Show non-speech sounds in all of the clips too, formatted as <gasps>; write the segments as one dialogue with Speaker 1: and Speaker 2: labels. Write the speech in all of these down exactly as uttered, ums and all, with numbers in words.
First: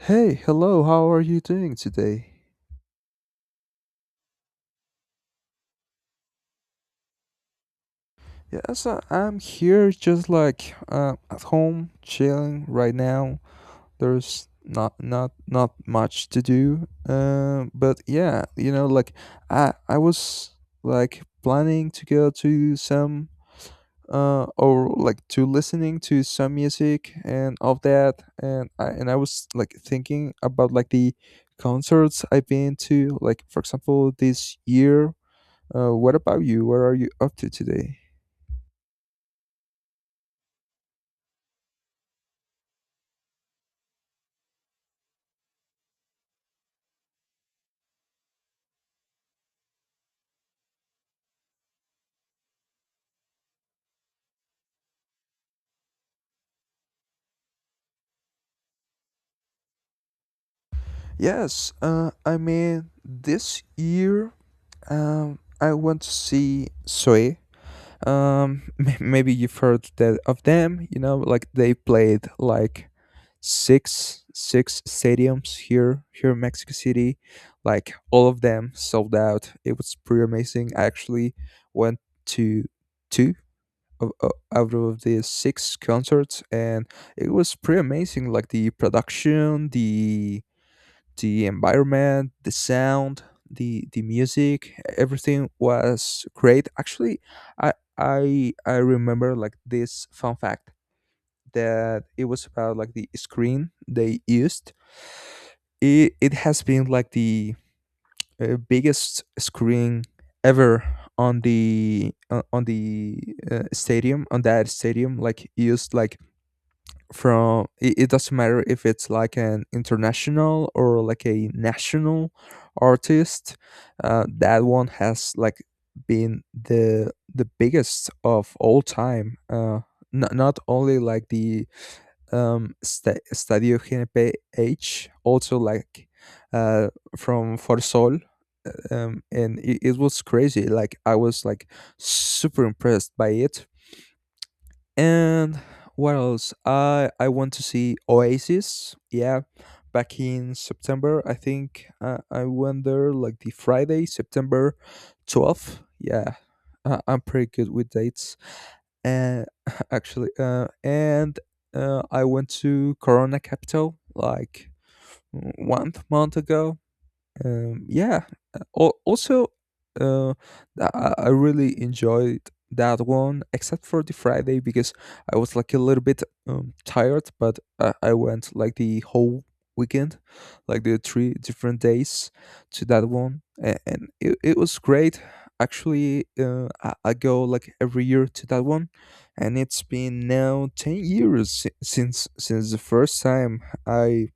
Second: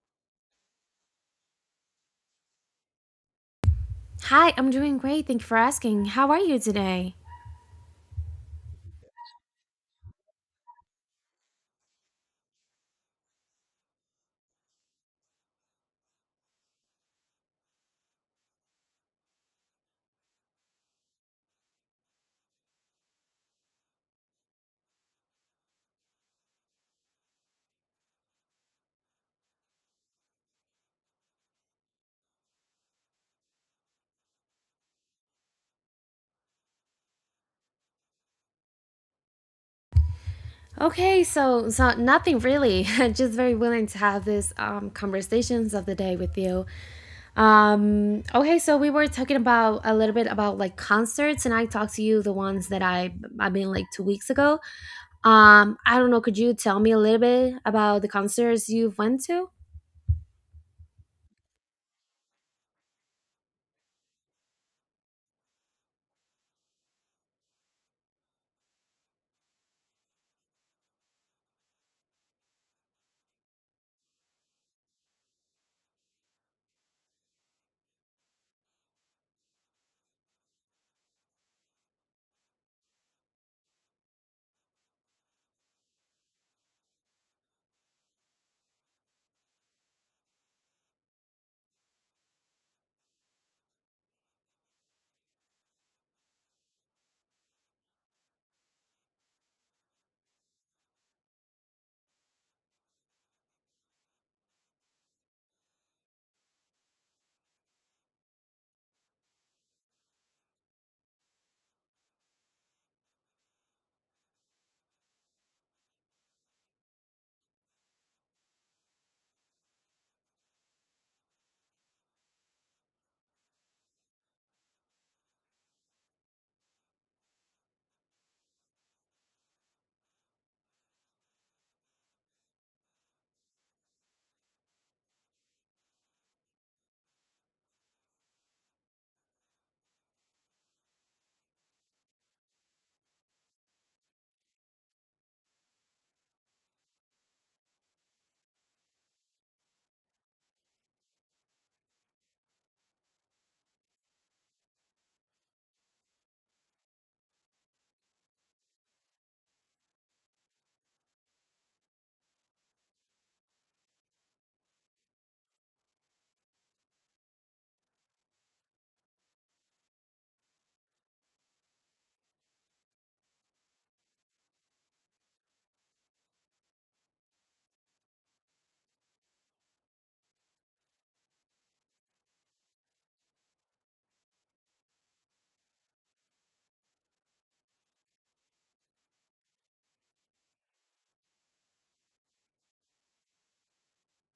Speaker 1: Hey, hello, how are you doing today?
Speaker 2: Hi, I'm doing great. Thank you for asking. How are you today?
Speaker 1: Yes, I- I'm here just like uh, at home, chilling right now. There's not not not much to do. Um, but yeah, you know, like I I was like planning to go to some uh or like to listening to some music and of that and I and I was like thinking about like the concerts I've been to, like for example this year. Uh, what about you? What are you up to today?
Speaker 2: Okay, so so nothing really. <laughs> Just very willing to have this um, conversations of the day with you. Um, okay, so we were talking about a little bit about like concerts, and I talked to you the ones that I I've been like two weeks ago. Um, I don't know. Could you tell me a little bit about the concerts you've went to?
Speaker 1: Yes, uh, I mean, this year um, I want to see Soe. Um <laughs> m- maybe you've heard that of them, you know like they played like six six stadiums here here in Mexico City. Like all of them sold out, it was pretty amazing. I actually went to two of, o- out of the six concerts, and it was pretty amazing, like the production, the the environment, the sound, the the music, everything was great. Actually, I I I remember like this fun fact that it was about like the screen they used. It it has been like the uh, biggest screen ever on the uh, on the uh, stadium, on that stadium, like used, like from it, it doesn't matter if it's like an international or like a national artist. Uh, that one has like been the the biggest of all time. Uh not, not only like the um sta Stadio G N P H, also like uh from Forsol. Um and it, it was crazy, like I was like super impressed by it. And what else? I I want to see Oasis. Yeah, back in September, I think. uh, I went there like the Friday, September twelfth. Yeah, uh, I'm pretty good with dates. And <laughs> actually, uh, and uh, I went to Corona Capital like one month ago. Um, yeah. Uh, al- Also, uh, th- I I really enjoyed that one, except for the Friday because I was like a little bit um, tired. But I, I went like the whole weekend, like the three different days to that one, and, and it, it was great. Actually, uh, I, I go like every year to that one, and it's been now ten years si- since since the first time I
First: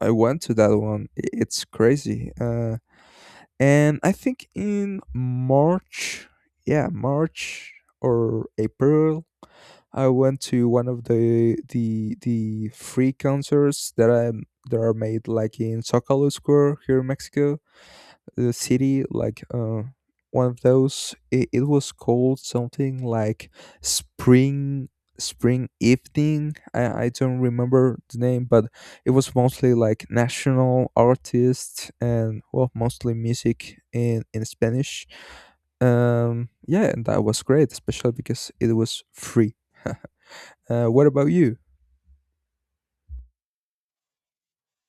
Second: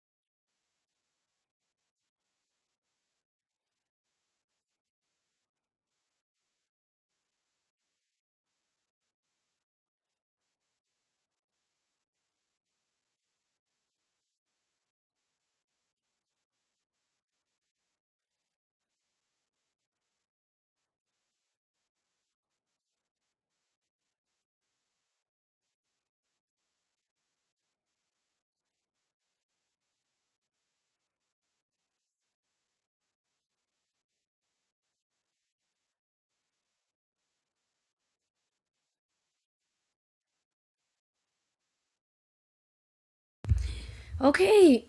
Speaker 1: I went to that one. I- It's crazy. Uh, and I think in March, yeah, March or April, I went to one of the the the free concerts that I that are made like in Zocalo Square, here in Mexico the city, like uh, one of those. It, it was called something like spring spring evening. I, I don't remember the name, but it was mostly like national artists, and well, mostly music in in Spanish. Um yeah, and that was great, especially because it was free. Uh, what about you?
Speaker 2: Okay,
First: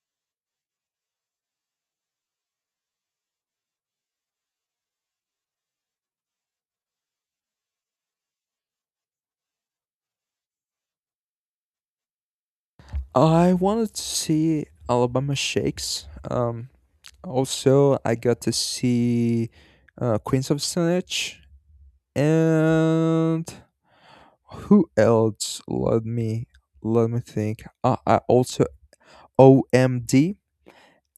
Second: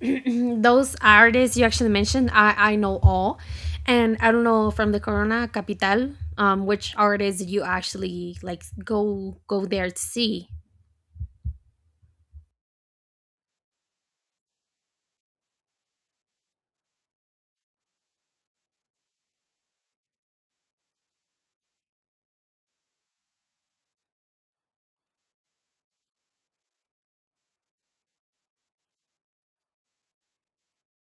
Speaker 2: <clears throat> those artists you actually mentioned, I, I know all. And I don't know from the Corona Capital, um, which artists you actually like go go there to see.
Speaker 1: I wanted to see Alabama Shakes. um Also, I got to see uh, Queens of Stone Age. And who else? Let me let me think. Uh, I also O M D.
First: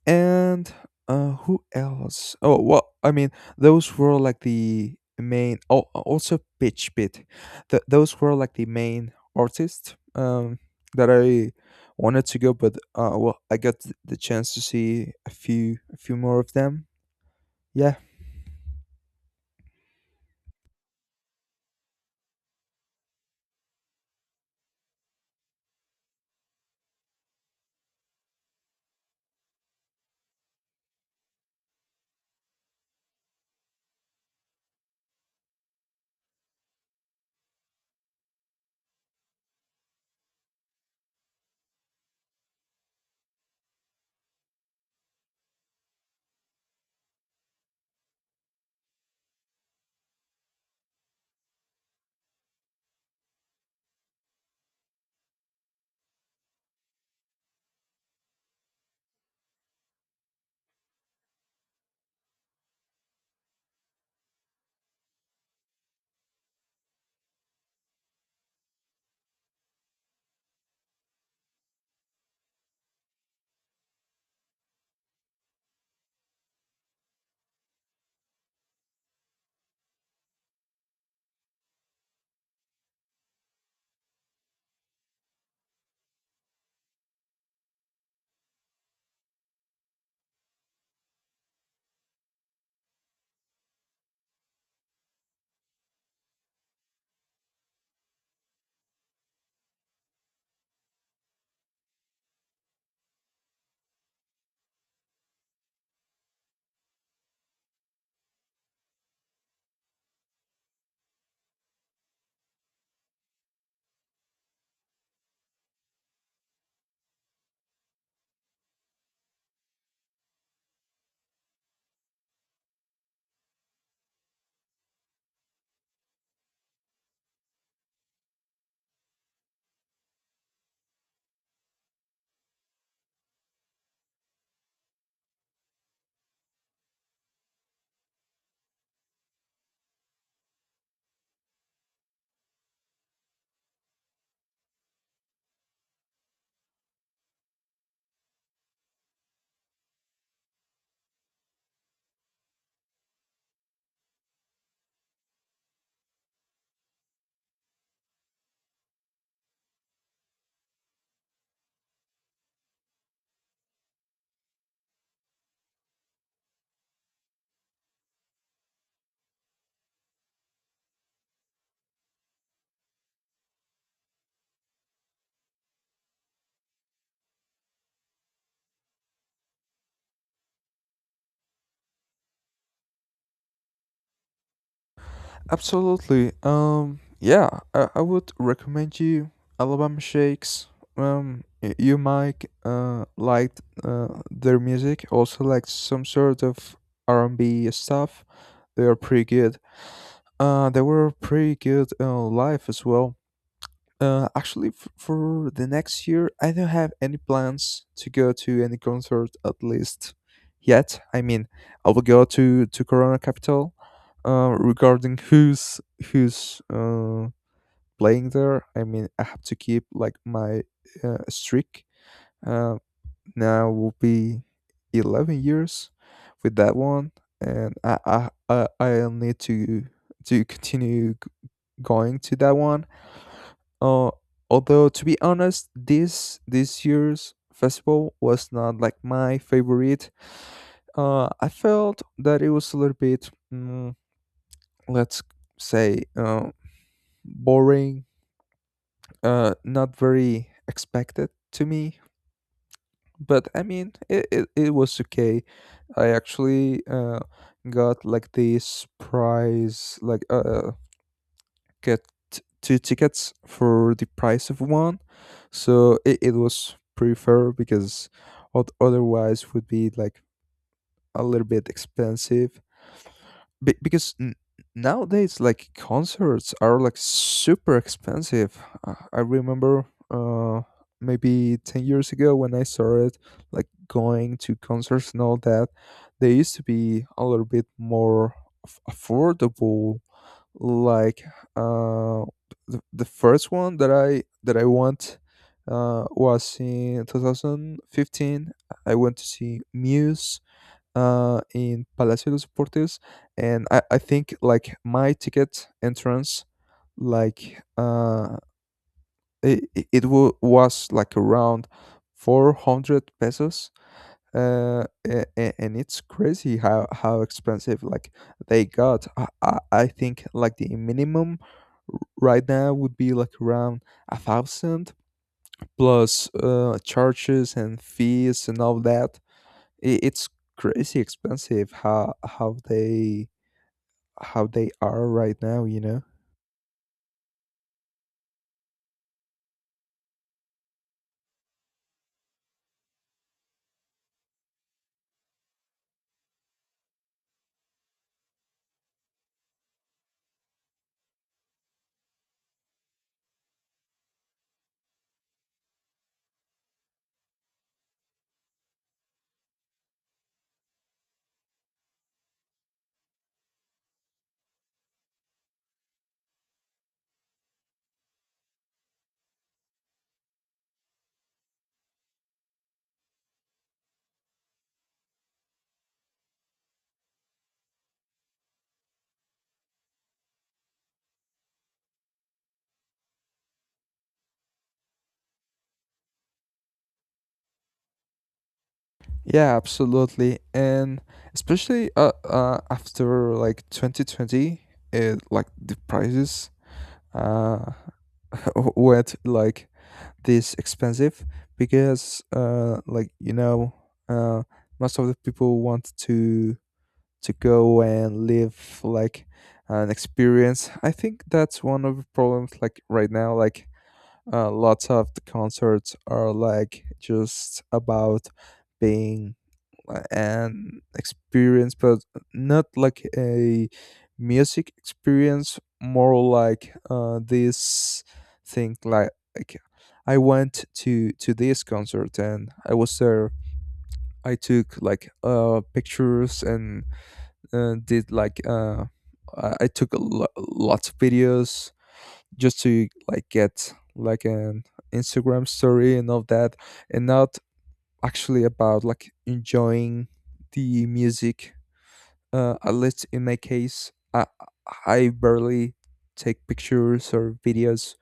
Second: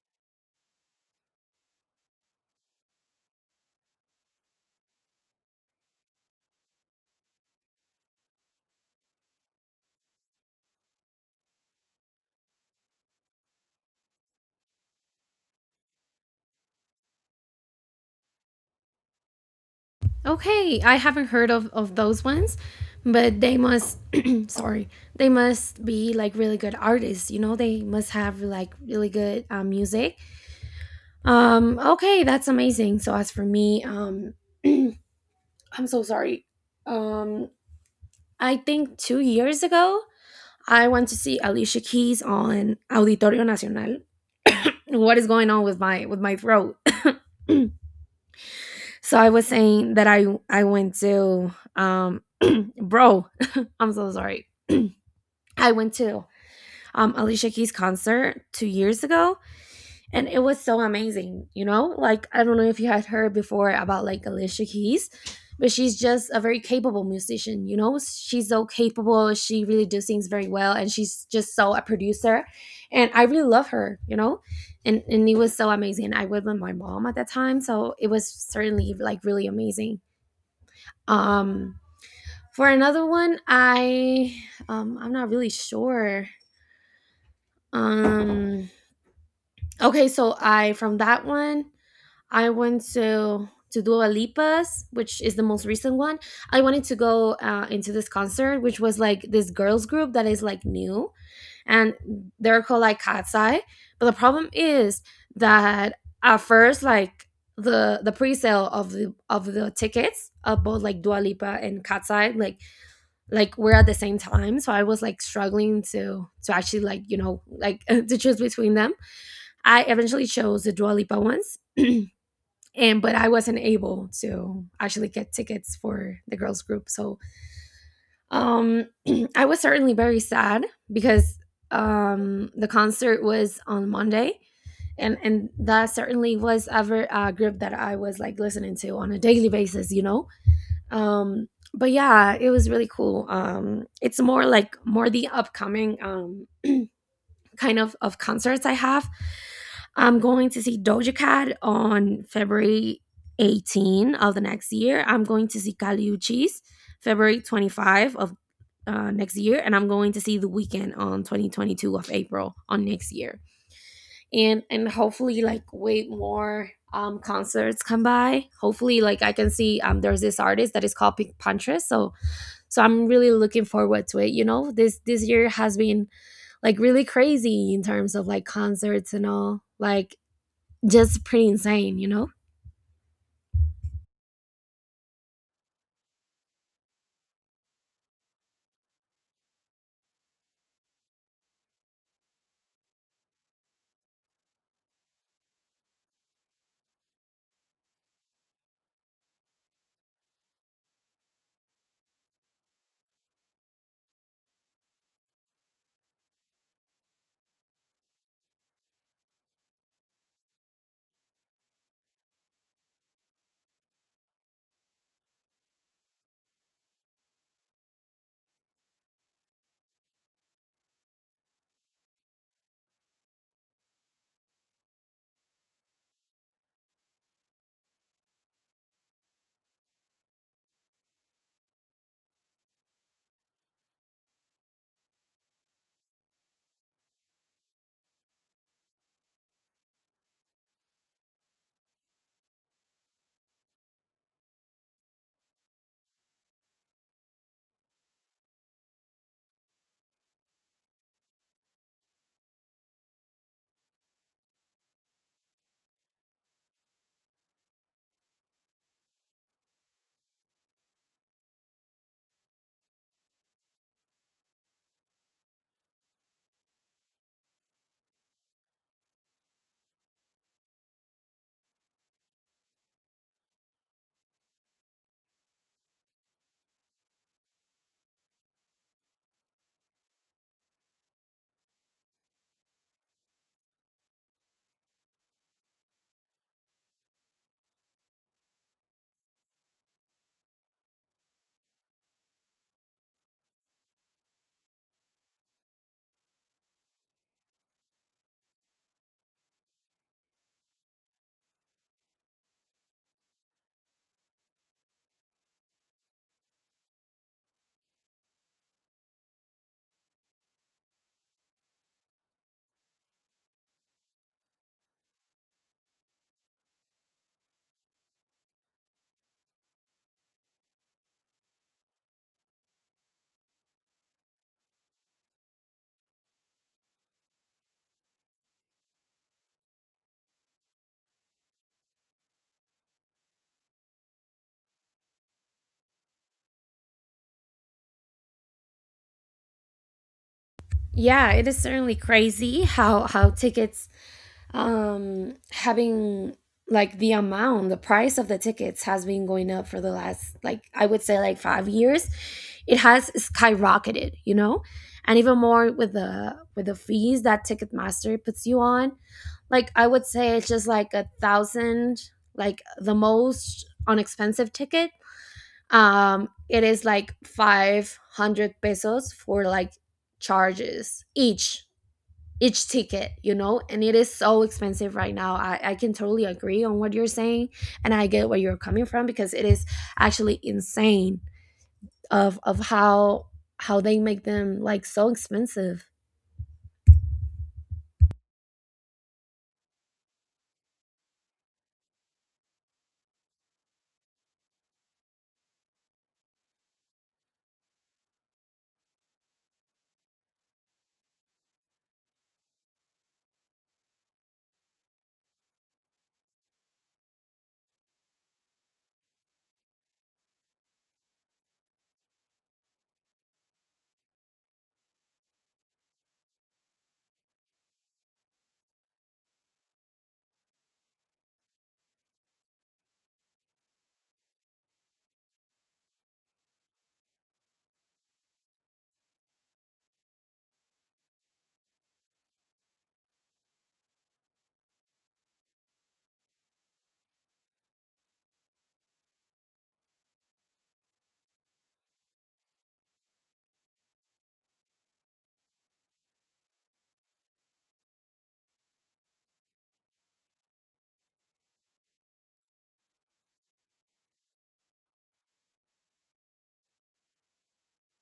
Speaker 1: And uh, who else? Oh well, I mean those were like the main. Oh, also Pitch Pit. Th- those were like the main artists um, that I wanted to go, but uh, well, I got th- the chance to see a few a few more of them. Yeah,
Speaker 2: Okay, I haven't heard of, of those ones, but they must <clears throat> sorry, they must be like really good artists, you know, they must have like really good uh, music. Um, okay, that's amazing. So as for me, um <clears throat> I'm so sorry. Um I think two years ago I went to see Alicia Keys on Auditorio Nacional. What is going on with my with my throat? <laughs> So I was saying that I I went to um bro, <laughs> I'm so sorry. I went to um Alicia Keys concert 2 years ago, and it was so amazing. You know like, I don't know if you had heard before about like Alicia Keys, but she's just a very capable musician. You know she's so capable, she really do things very well, and she's just so a producer, and I really love her you know and and it was so amazing. I was with my mom at that time, so it was certainly like really amazing. um for another one i um i'm not really sure um okay, so I from that one I went to to Dua Lipa's, which is the most recent one. I wanted to go uh, into this concert, which was like this girls group that is like new, and they're called like Cat's Eye. But the problem is that at first, like the the pre-sale of the of the tickets of both like Dua Lipa and Cat's Eye, like, like we're at the same time, so I was like struggling to to actually like you know like <laughs> to choose between them. I eventually chose the Dua Lipa ones, and but I wasn't able to actually get tickets for the girls group. So um, <clears throat> I was certainly very sad because um, the concert was on Monday, and and that certainly was ever a group that I was like listening to on a daily basis, you know. Um, but yeah, it was really cool. Um, it's more like more the upcoming um, kind of of concerts I have. I'm going to see Doja Cat on February eighteenth of the next year. I'm going to see Kali Uchi's February twenty-fifth of uh, next year, and I'm going to see The Weekend on twenty twenty-two of April on next year, and and hopefully like way more um concerts come by. Hopefully, like I can see um there's this artist that is called Pink Puntress, so so I'm really looking forward to it. You know, this this year has been like really crazy in terms of like concerts and all. Like just pretty insane, you know?
Speaker 1: absolutely. Um, yeah, I, I would recommend you Alabama Shakes. Um, y- you might uh like uh, their music, also like some sort of R and B stuff. They are pretty good. Uh, they were pretty good uh, live as well. Uh, actually, f- for the next year, I don't have any plans to go to any concert, at least yet. I mean, I will go to to Corona Capital. Uh, regarding who's who's uh playing there, I mean, I have to keep like my uh, streak. Uh, Now will be eleven years with that one, and I I I I'll need to to continue g- going to that one. uh, Although, to be honest, this this year's festival was not like my favorite. Uh, I felt that it was a little bit, mm, let's say, uh, boring. Uh, not very expected to me. But I mean, it, it, it was okay. I actually uh, got like this prize, like uh, get t- two tickets for the price of one, so it, it was pretty, because ot- otherwise would be like a little bit expensive. Be- because n- nowadays like concerts are like super expensive. uh, I remember uh maybe ten years ago when I started like going to concerts and all that, they used to be a little bit more aff- affordable, like uh, the, the first one that I that I want, uh, was in twenty fifteen. I went to see Muse uh, in Palacio de los Deportes, and I, I think like my ticket entrance, like uh, it, it wa- was like around four hundred pesos. Uh, a- a- and it's crazy how how expensive like they got. I, I I think like the minimum r- right now would be like around a thousand plus uh, charges and fees and all that. I It's crazy expensive how how they how they are right now. You know.
Speaker 2: Yeah, it is certainly crazy how how tickets um having like the amount, the price of the tickets has been going up for the last like I would say like five years. It has skyrocketed, you know? And even more with the with the fees that Ticketmaster puts you on. Like I would say it's just like a thousand, like the most unexpensive ticket um it is like five hundred pesos for like charges each each ticket you know and it is so expensive right now. I, I can totally agree on what you're saying, and I get where you're coming from, because it is actually insane of of how how they make them like so expensive.
Speaker 1: Yeah, absolutely, and especially uh, uh after like twenty twenty, uh, like the prices uh <laughs> wet like this expensive, because uh like you know uh most of the people want to to go and live like an experience. I think that's one of the problems like right now, like uh lots of the concerts are like just about being an experience, but not like a music experience. More like uh, this thing, like, like I went to to this concert and I was there. I took like uh pictures and uh, did like uh I I took a lo- lots of videos, just to like get like an Instagram story and all that, and not actually about like enjoying the music. Uh, at least in my case, I I barely take pictures or videos.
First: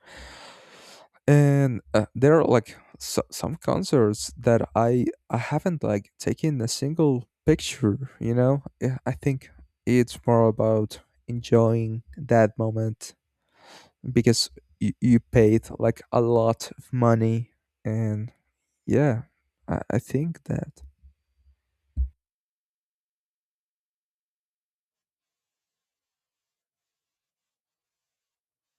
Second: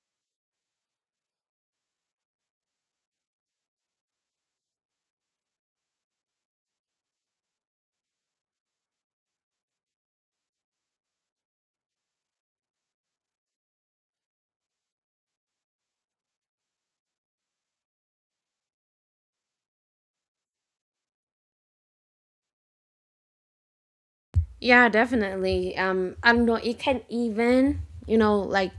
Speaker 1: And uh, there are like so, some concerts that I I haven't like taken a single picture. You know, yeah, I think it's more about enjoying that moment, because you, you paid like a lot of money. And yeah, I, I think that.
Speaker 2: Yeah, definitely. um I don't know, it can even, you know like,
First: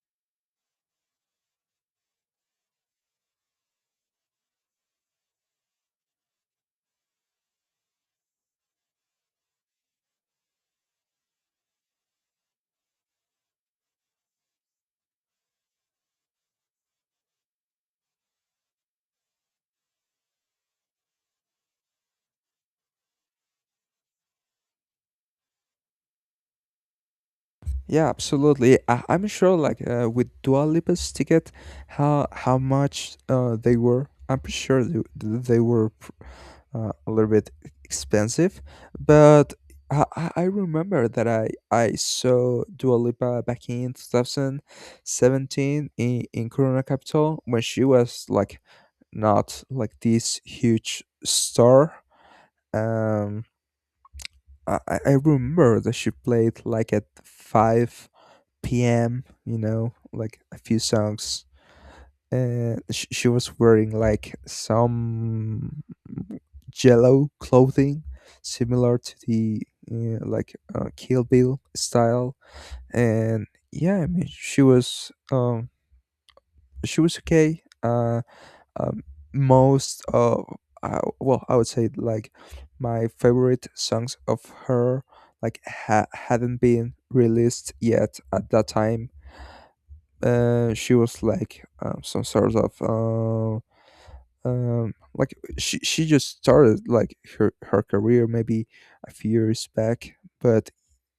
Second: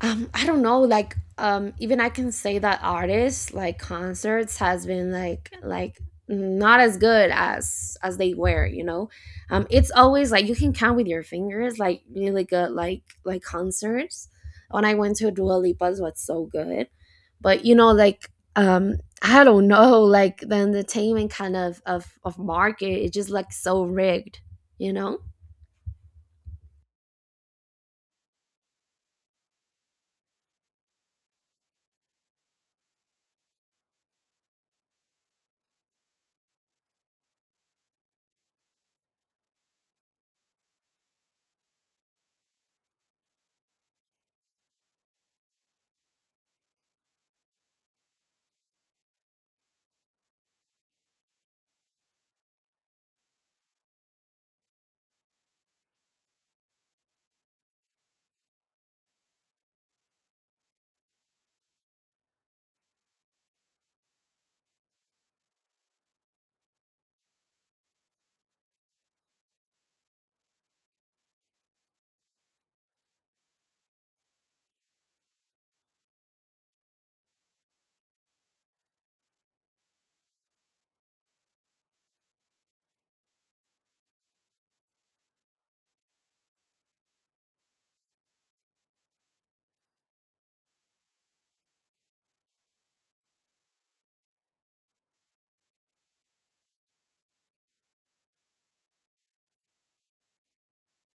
Speaker 2: um I don't know, like, um even I can say that artists, like, concerts has been like like not as good as as they were you know um It's always like you can count with your fingers like really good, like like concerts. When I went to Dua Lipa's, was so good. But you know like, um I don't know, like the entertainment, kind of of of market is just like so rigged you know
Speaker 1: Yeah, absolutely. I, I'm sure, like uh, with Dua Lipa's ticket, how how much uh, they were. I'm pretty sure they, they were pr- uh, a little bit expensive. But I, I I remember that I I saw Dua Lipa back in twenty seventeen in in Corona Capital when she was like not like this huge star. Um, I I I remember that she played like at five p m, you know, like a few songs. And sh- she was wearing like some jello clothing, similar to the uh, like uh, Kill Bill style. And yeah, I mean, she was um she was okay. Uh, um, Most of uh, well, I would say like my favorite songs of her like ha- hadn't been released yet at that time. Uh, she was like um, some sort of uh, um, like she she just started like her her career maybe a few years back. But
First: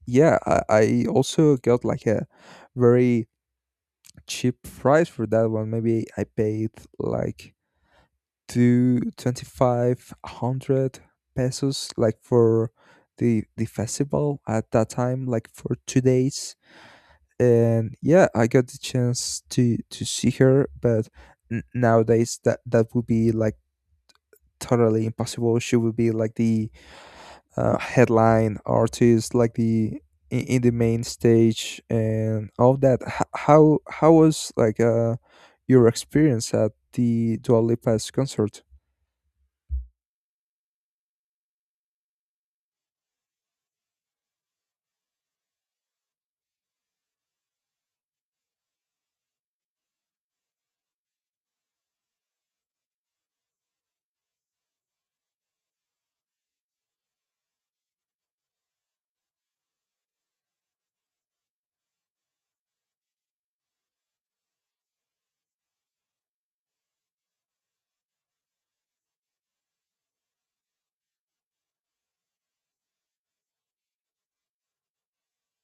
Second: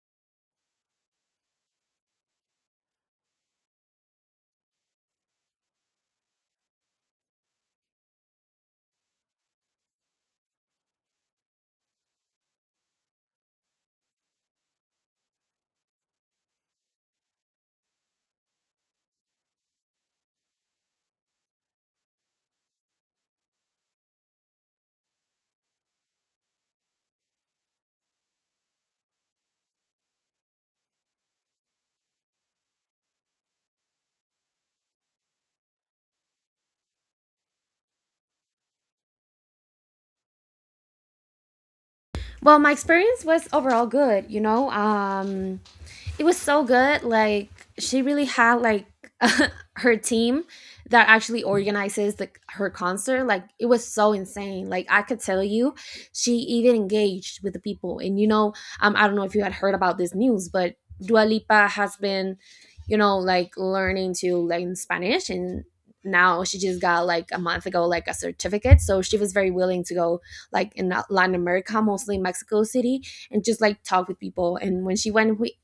Speaker 1: yeah, I, I also got like a very cheap price for that one. Maybe I paid like two twenty five hundred pesos, like for the the festival at that time, like for two days. And yeah, I got the chance to to see her. But n- nowadays that that would be like totally impossible. She would be like the uh, headline artist, like the in, in the main stage and all that. H- how how was like uh your experience at the Dua Lipa's concert?
Speaker 2: well, my experience was overall good you know um It was so good. Like she really had like <laughs> her team that actually organizes the her concert. Like it was so insane. Like I could tell you, she even engaged with the people. And you know, um, I don't know if you had heard about this news, but Dua Lipa has been, you know, like, learning to learn Spanish, and now she just got like a month ago like a certificate, so she was very willing to go like in Latin America, mostly Mexico City, and just like talk with people. And when she went wi-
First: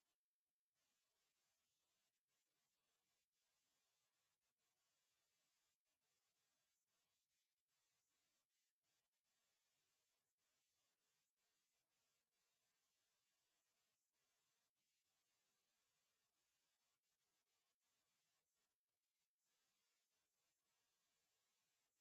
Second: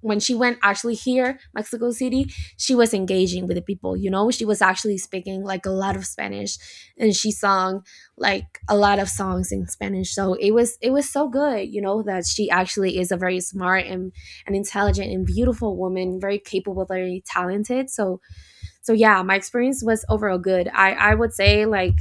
Speaker 2: when she went actually here Mexico City, she was engaging with the people. You know she was actually speaking like a lot of Spanish, and she sung like a lot of songs in Spanish, so it was it was so good, you know that she actually is a very smart and, and intelligent and beautiful woman, very capable, very talented. So so yeah, my experience was overall good. I i would say like,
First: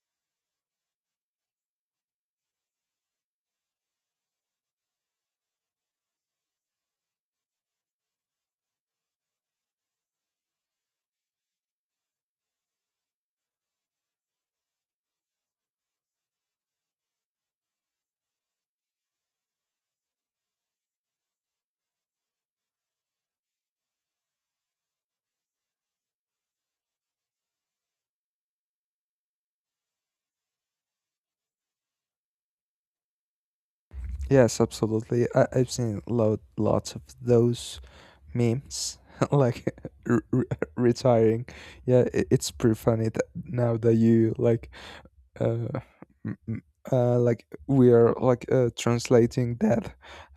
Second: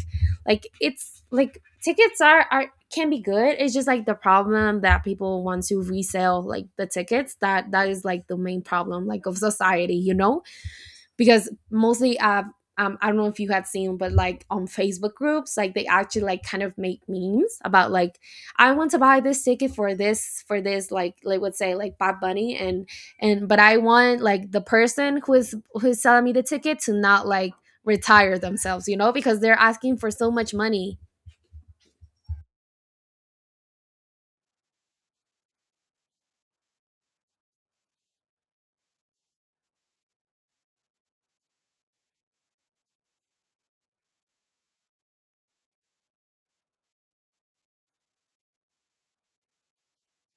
Speaker 2: like it's like tickets are are can be good. It's just like the problem that people want to resell like the tickets, that that is like the main problem like of society you know Because mostly uh um, I don't know if you had seen, but like on Facebook groups, like they actually like kind of make memes about like I want to buy this ticket for this for this like, like let's say like Bob Bunny, and and but I want like the person who is who is selling me the ticket to not like retire themselves, you know, because they're asking for so much money.
Speaker 1: Yes, absolutely. I, I've seen lot lots of those memes <laughs> like r- r- retiring. Yeah, it, it's pretty funny that now that you like uh, m- m- uh like we are like uh, translating that.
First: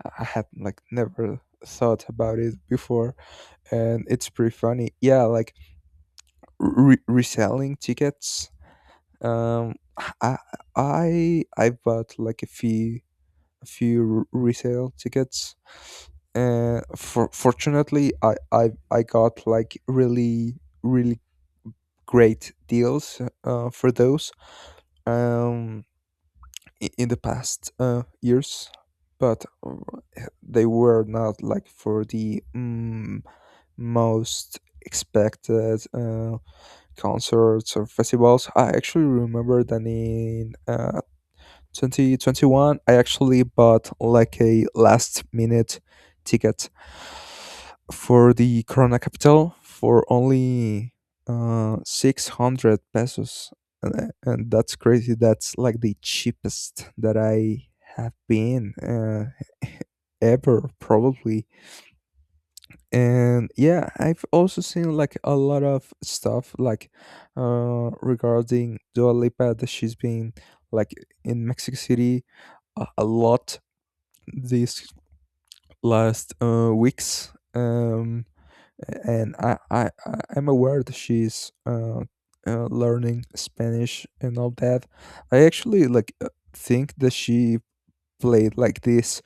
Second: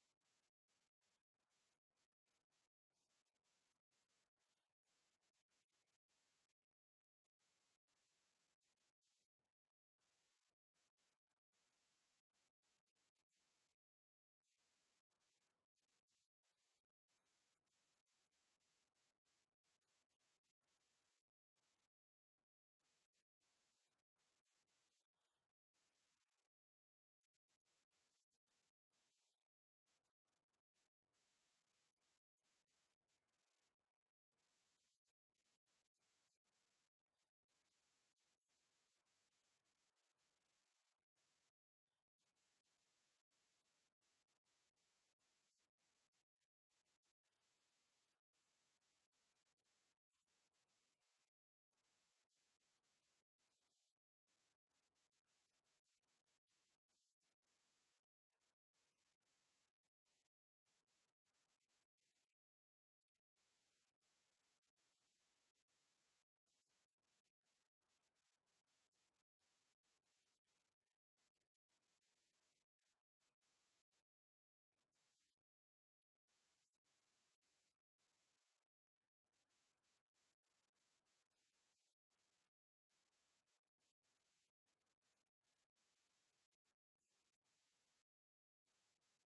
Speaker 1: i I had like never thought about it before, and it's pretty funny. Yeah, like re- reselling tickets. um i i i bought like a few a few r- resale tickets. Uh, for fortunately, I, I I got like really really great deals uh, for those. um, i- in the past uh, years, but uh, they were not like for the mm, most expected uh, concerts or festivals. I actually remember that in Uh, twenty twenty-one, I actually bought like a last minute ticket for the Corona Capital for only uh six hundred pesos. And, and that's crazy. That's like the cheapest that I have been, uh, ever probably. And yeah, I've also seen like a lot of stuff like uh regarding Dua Lipa, that she's been like in Mexico City a, a lot these last uh, weeks. Um, and I, I I- I'm aware that she's uh, uh, learning Spanish and all that. I actually like uh, think that she played like this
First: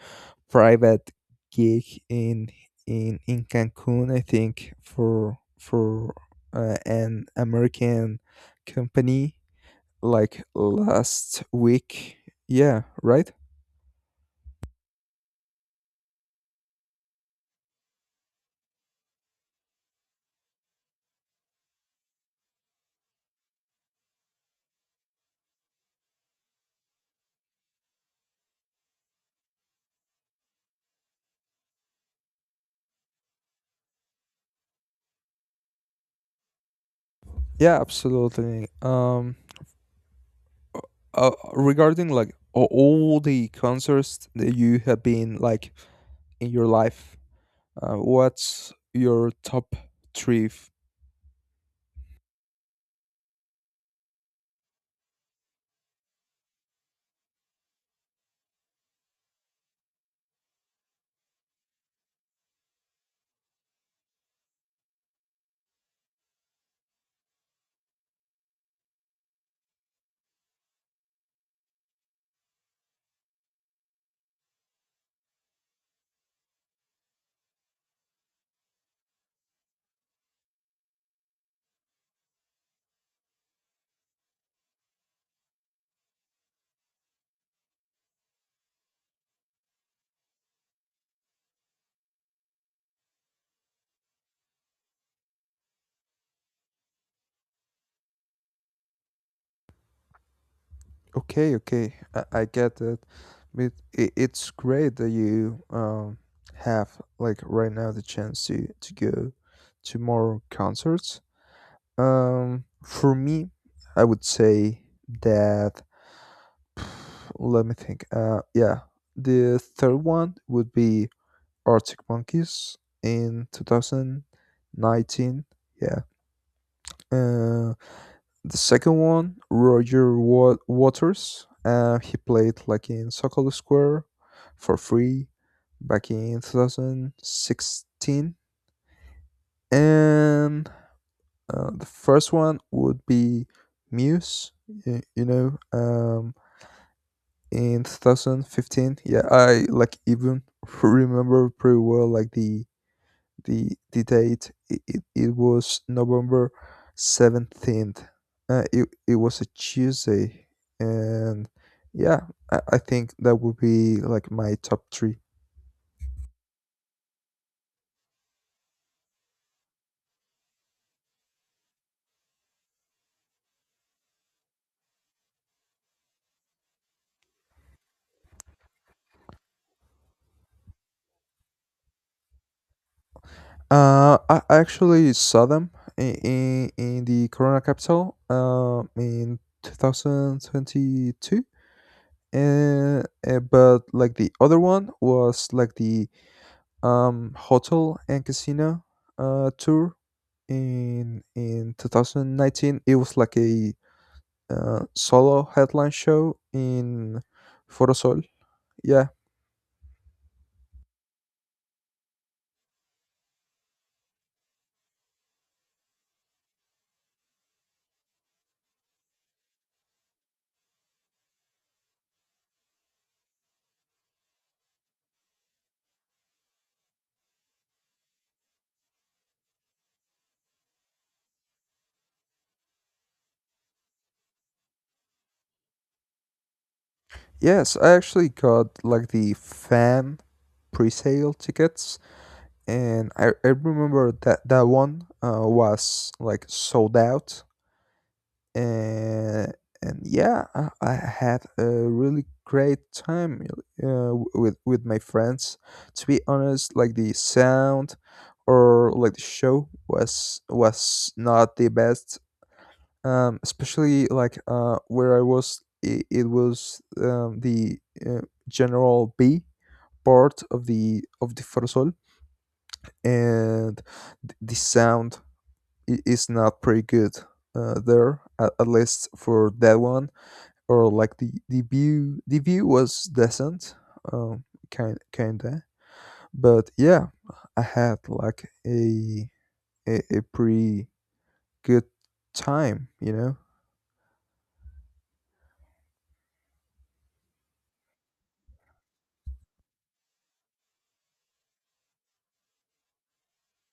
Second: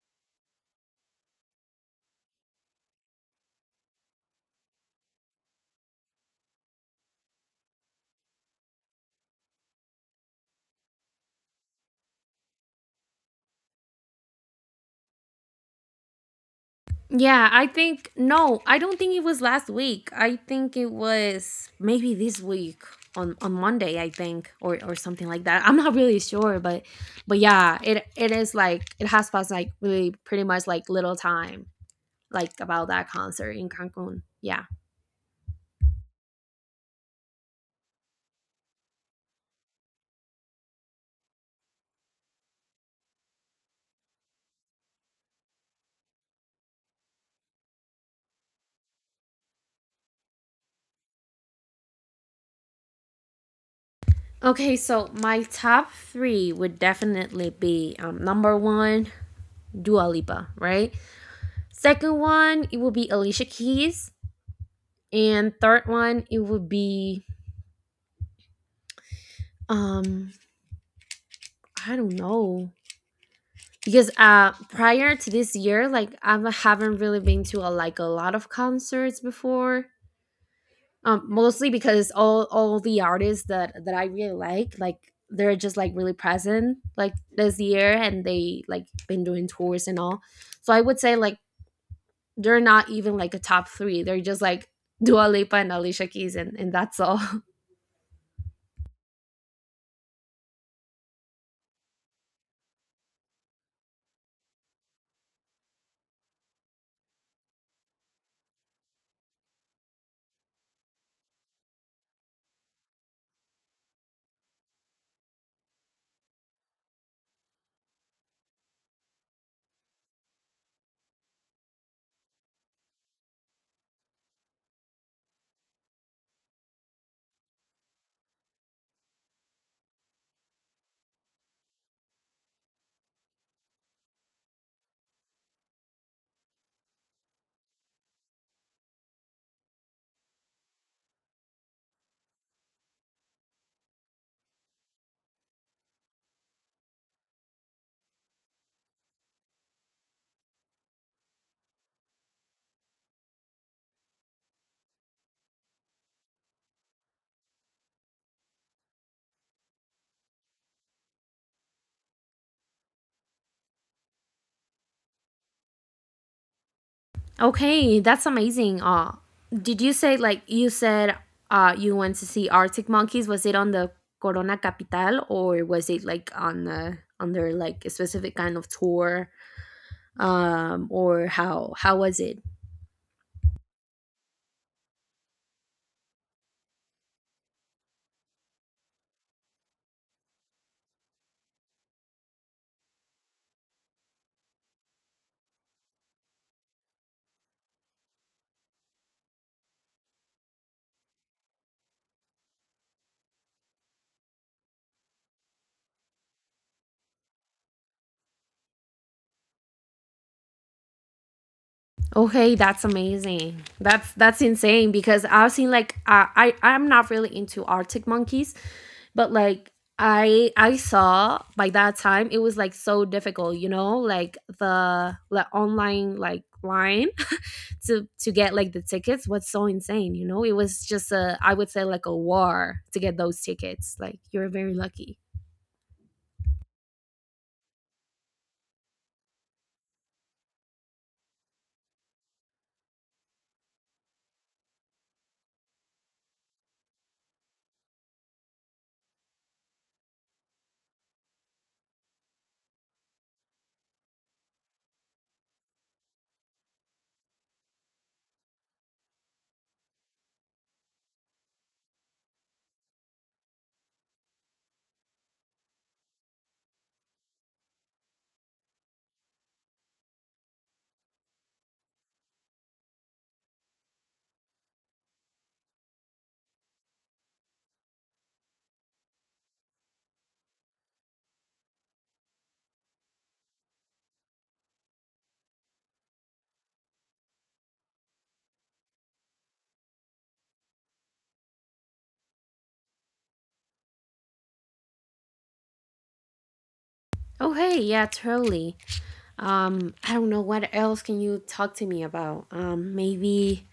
Speaker 1: private gig in in in Cancun. I think for for uh, an American company like last week. Yeah, right.
Speaker 2: Yeah, I think no, I don't think it was last week. I think it was maybe this week on on Monday, I think, or or something like that. I'm not really sure, but but yeah, it it is like it has passed like really pretty much like little time like about that concert in Cancun. Yeah.
Speaker 1: Yeah, absolutely. Um, uh, regarding like a- all the concerts that you have been like in your life, uh, what's your top three? f-
Speaker 2: Okay, so my top three would definitely be um number one Dua Lipa, right? Second one, it would be Alicia Keys, and third one it would be um I don't know, because uh prior to this year, like I haven't really been to a, like, a lot of concerts before. Um, mostly because all all the artists that that I really like, like they're just like really present like this year, and they like been doing tours and all. So I would say like they're not even like a top three. They're just like Dua Lipa and Alicia Keys, and and that's all. <laughs>
Speaker 1: Okay, okay, I, I get that, but it, it's great that you um have like right now the chance to to go to more concerts. Um, for me, I would say that let me think. Uh, yeah, the third one would be Arctic Monkeys in two thousand nineteen. Yeah. Uh, the second one, Roger Wa- Waters. Uh, he played like in Sokol Square for free back in twenty sixteen. And uh, the first one would be Muse. y- You know, um, in twenty fifteen. Yeah, I like even <laughs> remember pretty well like the the the date it, it, it was November seventeenth, uh, it, it was a Tuesday and yeah, I, I think that would be like my top three.
Speaker 2: Okay, that's amazing. Uh, did you say, like, you said uh you went to see Arctic Monkeys? Was it on the Corona Capital, or was it like on uh, on their like a specific kind of tour? Um, or how how was it?
Speaker 1: uh I, I actually saw them in, in in the Corona capital um in two thousand twenty-two, and uh, uh, but like the other one was like the um hotel and casino uh tour in in twenty nineteen. It was like a uh, solo headline show in Forosol. Yeah.
Speaker 2: Okay, that's amazing. That's that's insane because I've seen like I I I'm not really into Arctic Monkeys, but like I I saw by that time it was like so difficult, you know, like the the online like line to to get like the tickets was so insane. You know it was just, a I would say, like, a war to get those tickets, like, you're very lucky.
Speaker 1: Yes, I actually got like the fan pre-sale tickets, and I, I remember that that one uh, was like sold out, and and yeah, I, I had a really great time, uh, w- with with my friends. To be honest, like the sound or like the show was was not the best. Um, especially like uh, where I was, it, it was um, the uh, general B part of the of the Forosol, and th- the sound i- is not pretty good uh, there, at, at least for that one. Or like the the view, the view was decent, um kind kinda, but yeah, I had like a a, a pretty good time, you know.
Speaker 2: Oh, hey, yeah, totally. Um, I don't know what else can you talk to me about. Um, maybe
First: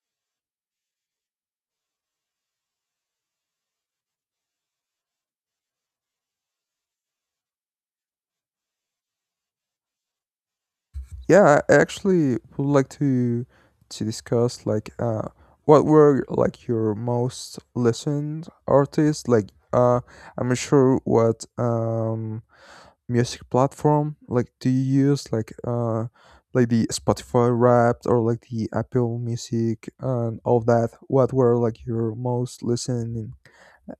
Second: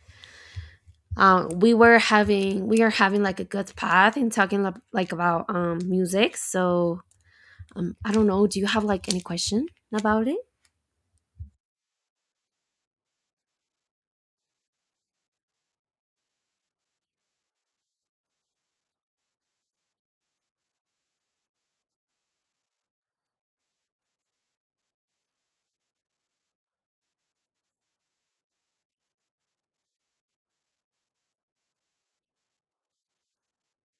Speaker 2: um, we were having we are having like a good path in talking lo- like about um music. So um, I don't know. Do you have like any question about it?
Speaker 1: Yeah, I actually would like to to discuss like uh what were like your most listened artists, like uh I'm not sure what um music platform like do you use, like uh like the spotify wrapped or like the apple music and all that, what were like your most listening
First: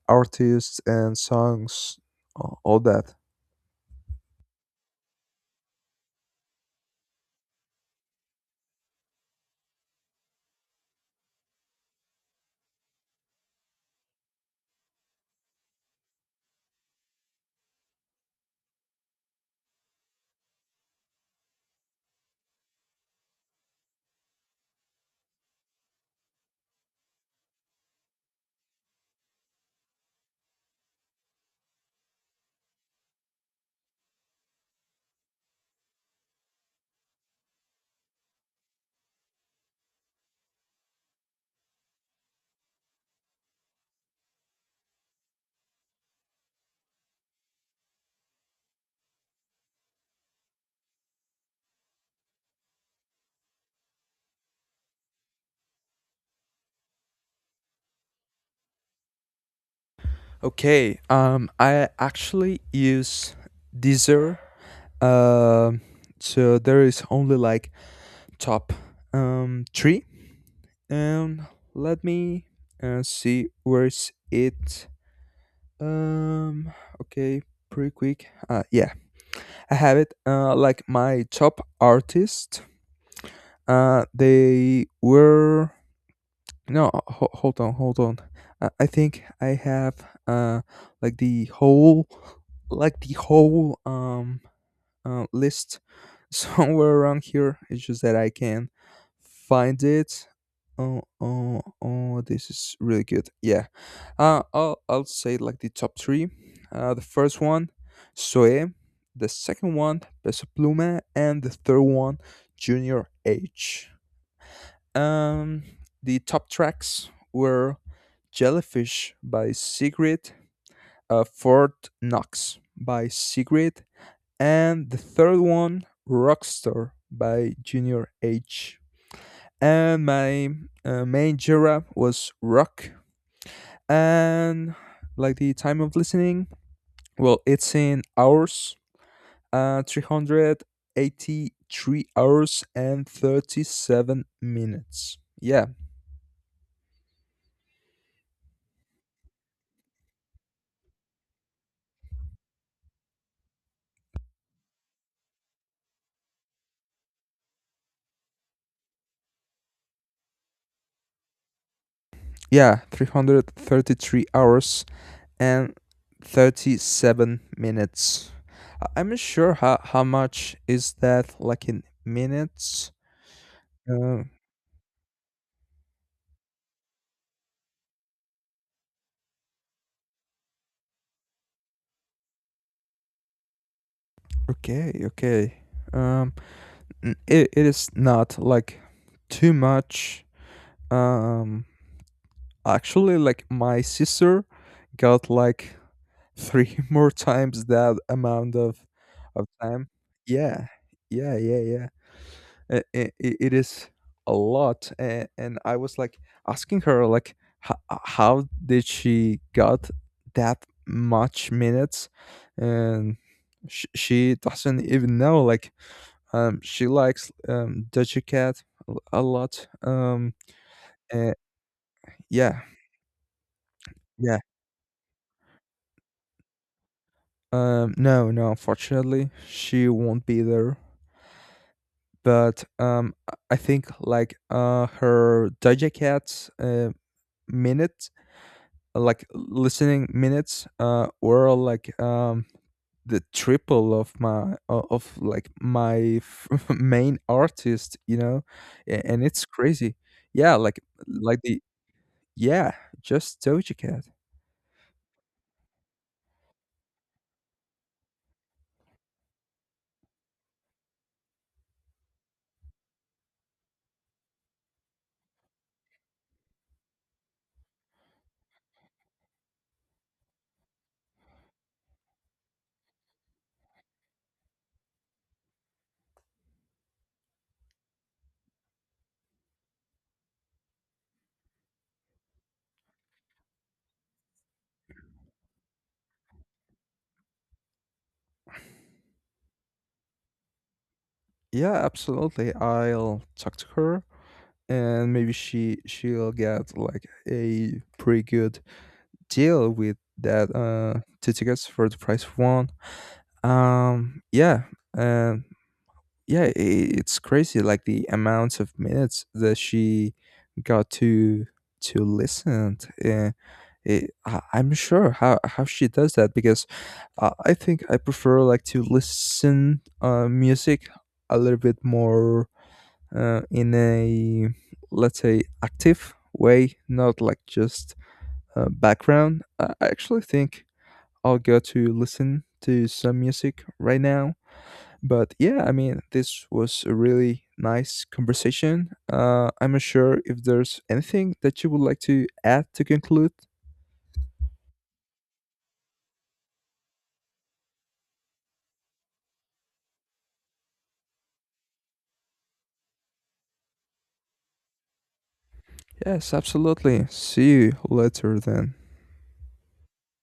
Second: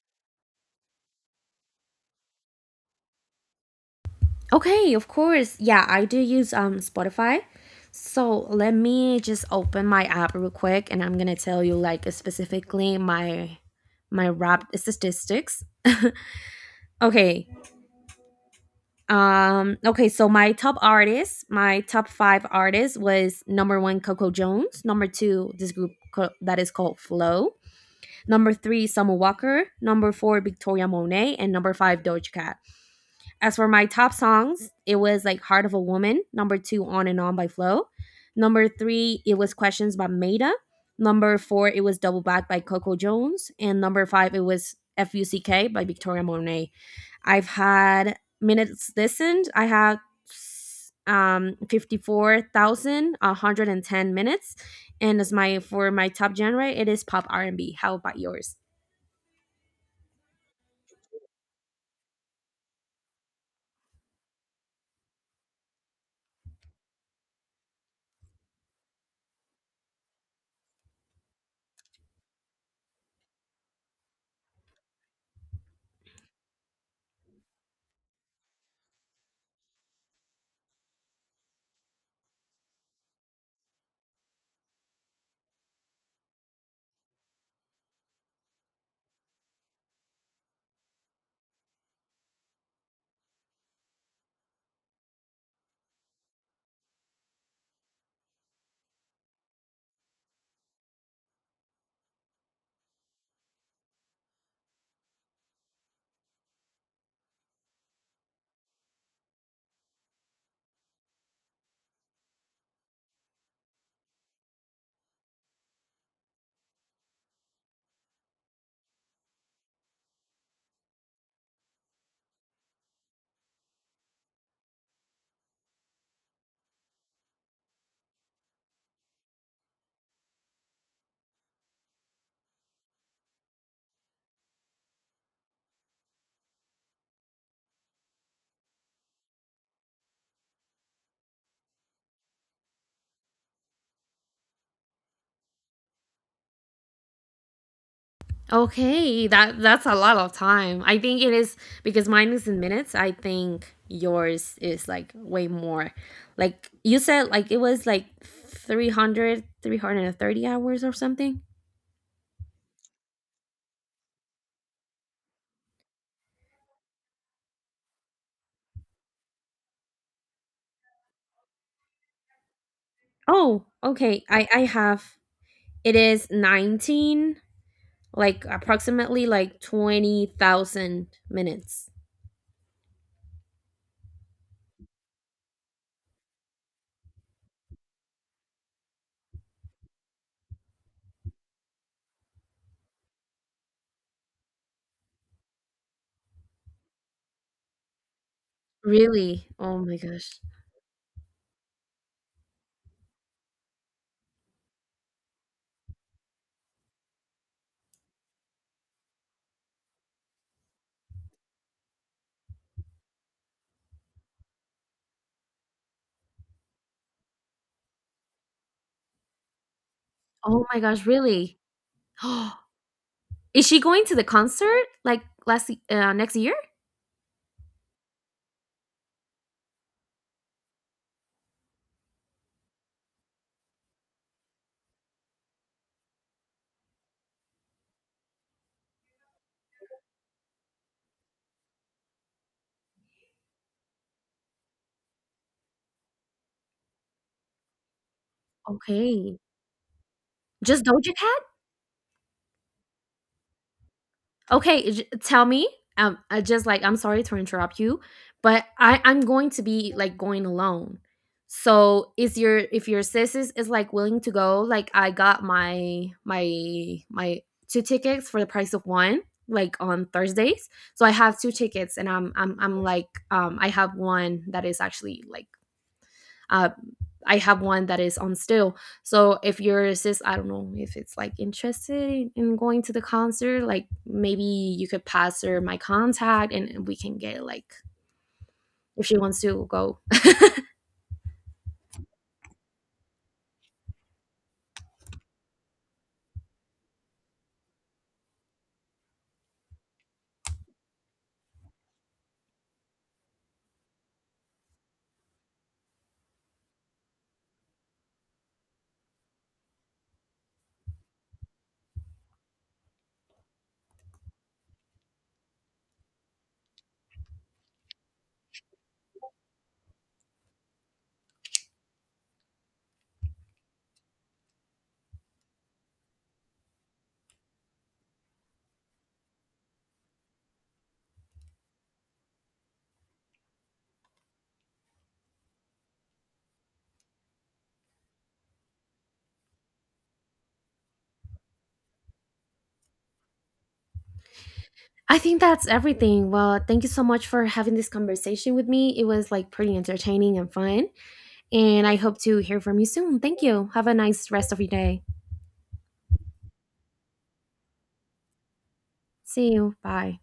Speaker 1: artists and songs, a- all that.
Speaker 2: Okay, of course. Yeah, I do use um Spotify. So let me just open my app real quick, and I'm gonna tell you like specifically my my rap statistics. <laughs> Okay. Um okay, so my top artist, my top five artists was number one Coco Jones, number two this group co- that is called Flow, number three Summer Walker, number four Victoria Monet, and number five Doja Cat. As for my top songs, it was like Heart of a Woman, number two, On and On by Flo. Number three, it was Questions by Maida. Number four, it was Double Back by Coco Jones. And number five, it was FUCK by Victoria Monet. I've had minutes listened. I had um fifty-four thousand one hundred and ten minutes. And as my for my top genre, it is pop R and B. How about yours?
Speaker 1: Okay, um, I actually use Deezer. Um, so there is only like top um three. Um, Let me uh, see where's it. Um. Okay. Pretty quick. Uh. Yeah. I have it. Uh. Like my top artist. Uh. They were. No. Ho- hold on. Hold on. Uh, I think I have. Uh. Like the whole. Like the whole. Um uh, list <laughs> somewhere around here. It's just that I can find it. Oh, oh, oh, this is really good. Yeah. Uh, I'll, I'll say like the top three. Uh, the first one, Soe. The second one, Peso Pluma. And the third one, Junior H. Um, the top tracks were Jellyfish by Sigrid, uh, Fort Knox by Sigrid, and the third one, rockstar by Junior H. And my uh, main genre was rock. And like the time of listening, well, it's in hours, uh three hundred eighty-three hours and thirty-seven minutes. Yeah.
Speaker 2: Okay, that that's a lot of time. I think it is because mine is in minutes. I think yours is like way more. Like you said like it was like three hundred, three hundred and thirty hours or something.
Speaker 1: Yeah, three hundred thirty-three hours and thirty-seven minutes. I- I'm not sure how, how much is that like in minutes.
Speaker 2: Oh, okay.
Speaker 1: Um,
Speaker 2: I I have, it is nineteen, like approximately, like twenty thousand minutes.
Speaker 1: okay, okay. Um, n- it, it is not like too much. Um, actually, like my sister got like three <laughs> more times that amount of of
Speaker 2: Really? Oh
Speaker 1: time.
Speaker 2: my gosh.
Speaker 1: Yeah, yeah, yeah, yeah. It, it, it is a lot, and, and I was like asking her like how, how did she got that much minutes, and she, she doesn't even know like um, she likes um, Doja Cat a a lot. Um,
Speaker 2: Oh my gosh,
Speaker 1: eh,
Speaker 2: really? <gasps>
Speaker 1: yeah,
Speaker 2: Is she going to the
Speaker 1: yeah.
Speaker 2: concert like last y- uh, next year?
Speaker 1: Um, no, no. Unfortunately, she won't be there. But um, I I think like uh, her Doja Cat's uh, minutes, like listening minutes, uh, were like um the triple of my o- of like my f- <laughs> main artist, you know. A- and
Speaker 2: Okay.
Speaker 1: it's crazy, yeah, like
Speaker 2: Just Doja
Speaker 1: like
Speaker 2: Cat?
Speaker 1: the Yeah, just Doja Cat.
Speaker 2: Okay, j- tell me. Um, I just like I'm sorry to interrupt you, but I I'm going to be like going alone. So is your if your sis is, is like willing to go, like I got my my my two tickets for the price of one, like on Thursdays. So I have two tickets, and I'm I'm I'm like um I have one that is actually like uh, I have one that is on still. So if you're just, I don't know, if it's like interested in going to the concert, like maybe you could pass her my contact, and we can get like if she wants to go.
Speaker 1: Yeah, absolutely. I'll talk to her and maybe she she'll get like a pretty good deal with that, uh two tickets for the price of one. Um yeah, and yeah, I it's crazy like the amount of minutes that she got to to listen. To, uh, it, I, I'm sure how how she does that because Uh, I think I prefer like to listen uh, music a little bit more uh, in a let's say active way, not like just uh, background. I I actually think I'll go to listen to some music right now. But yeah, I mean, this was a really nice conversation. Uh, I'm not sure if there's anything that you would like to add to conclude.
Speaker 2: I think that's everything. Well, thank you so much for having this conversation with me. It was like pretty entertaining and fun. And I hope to hear from you soon. Thank you. Have a nice rest of your day.
Speaker 1: Yes, absolutely. See you later then.
Speaker 2: See you. Bye.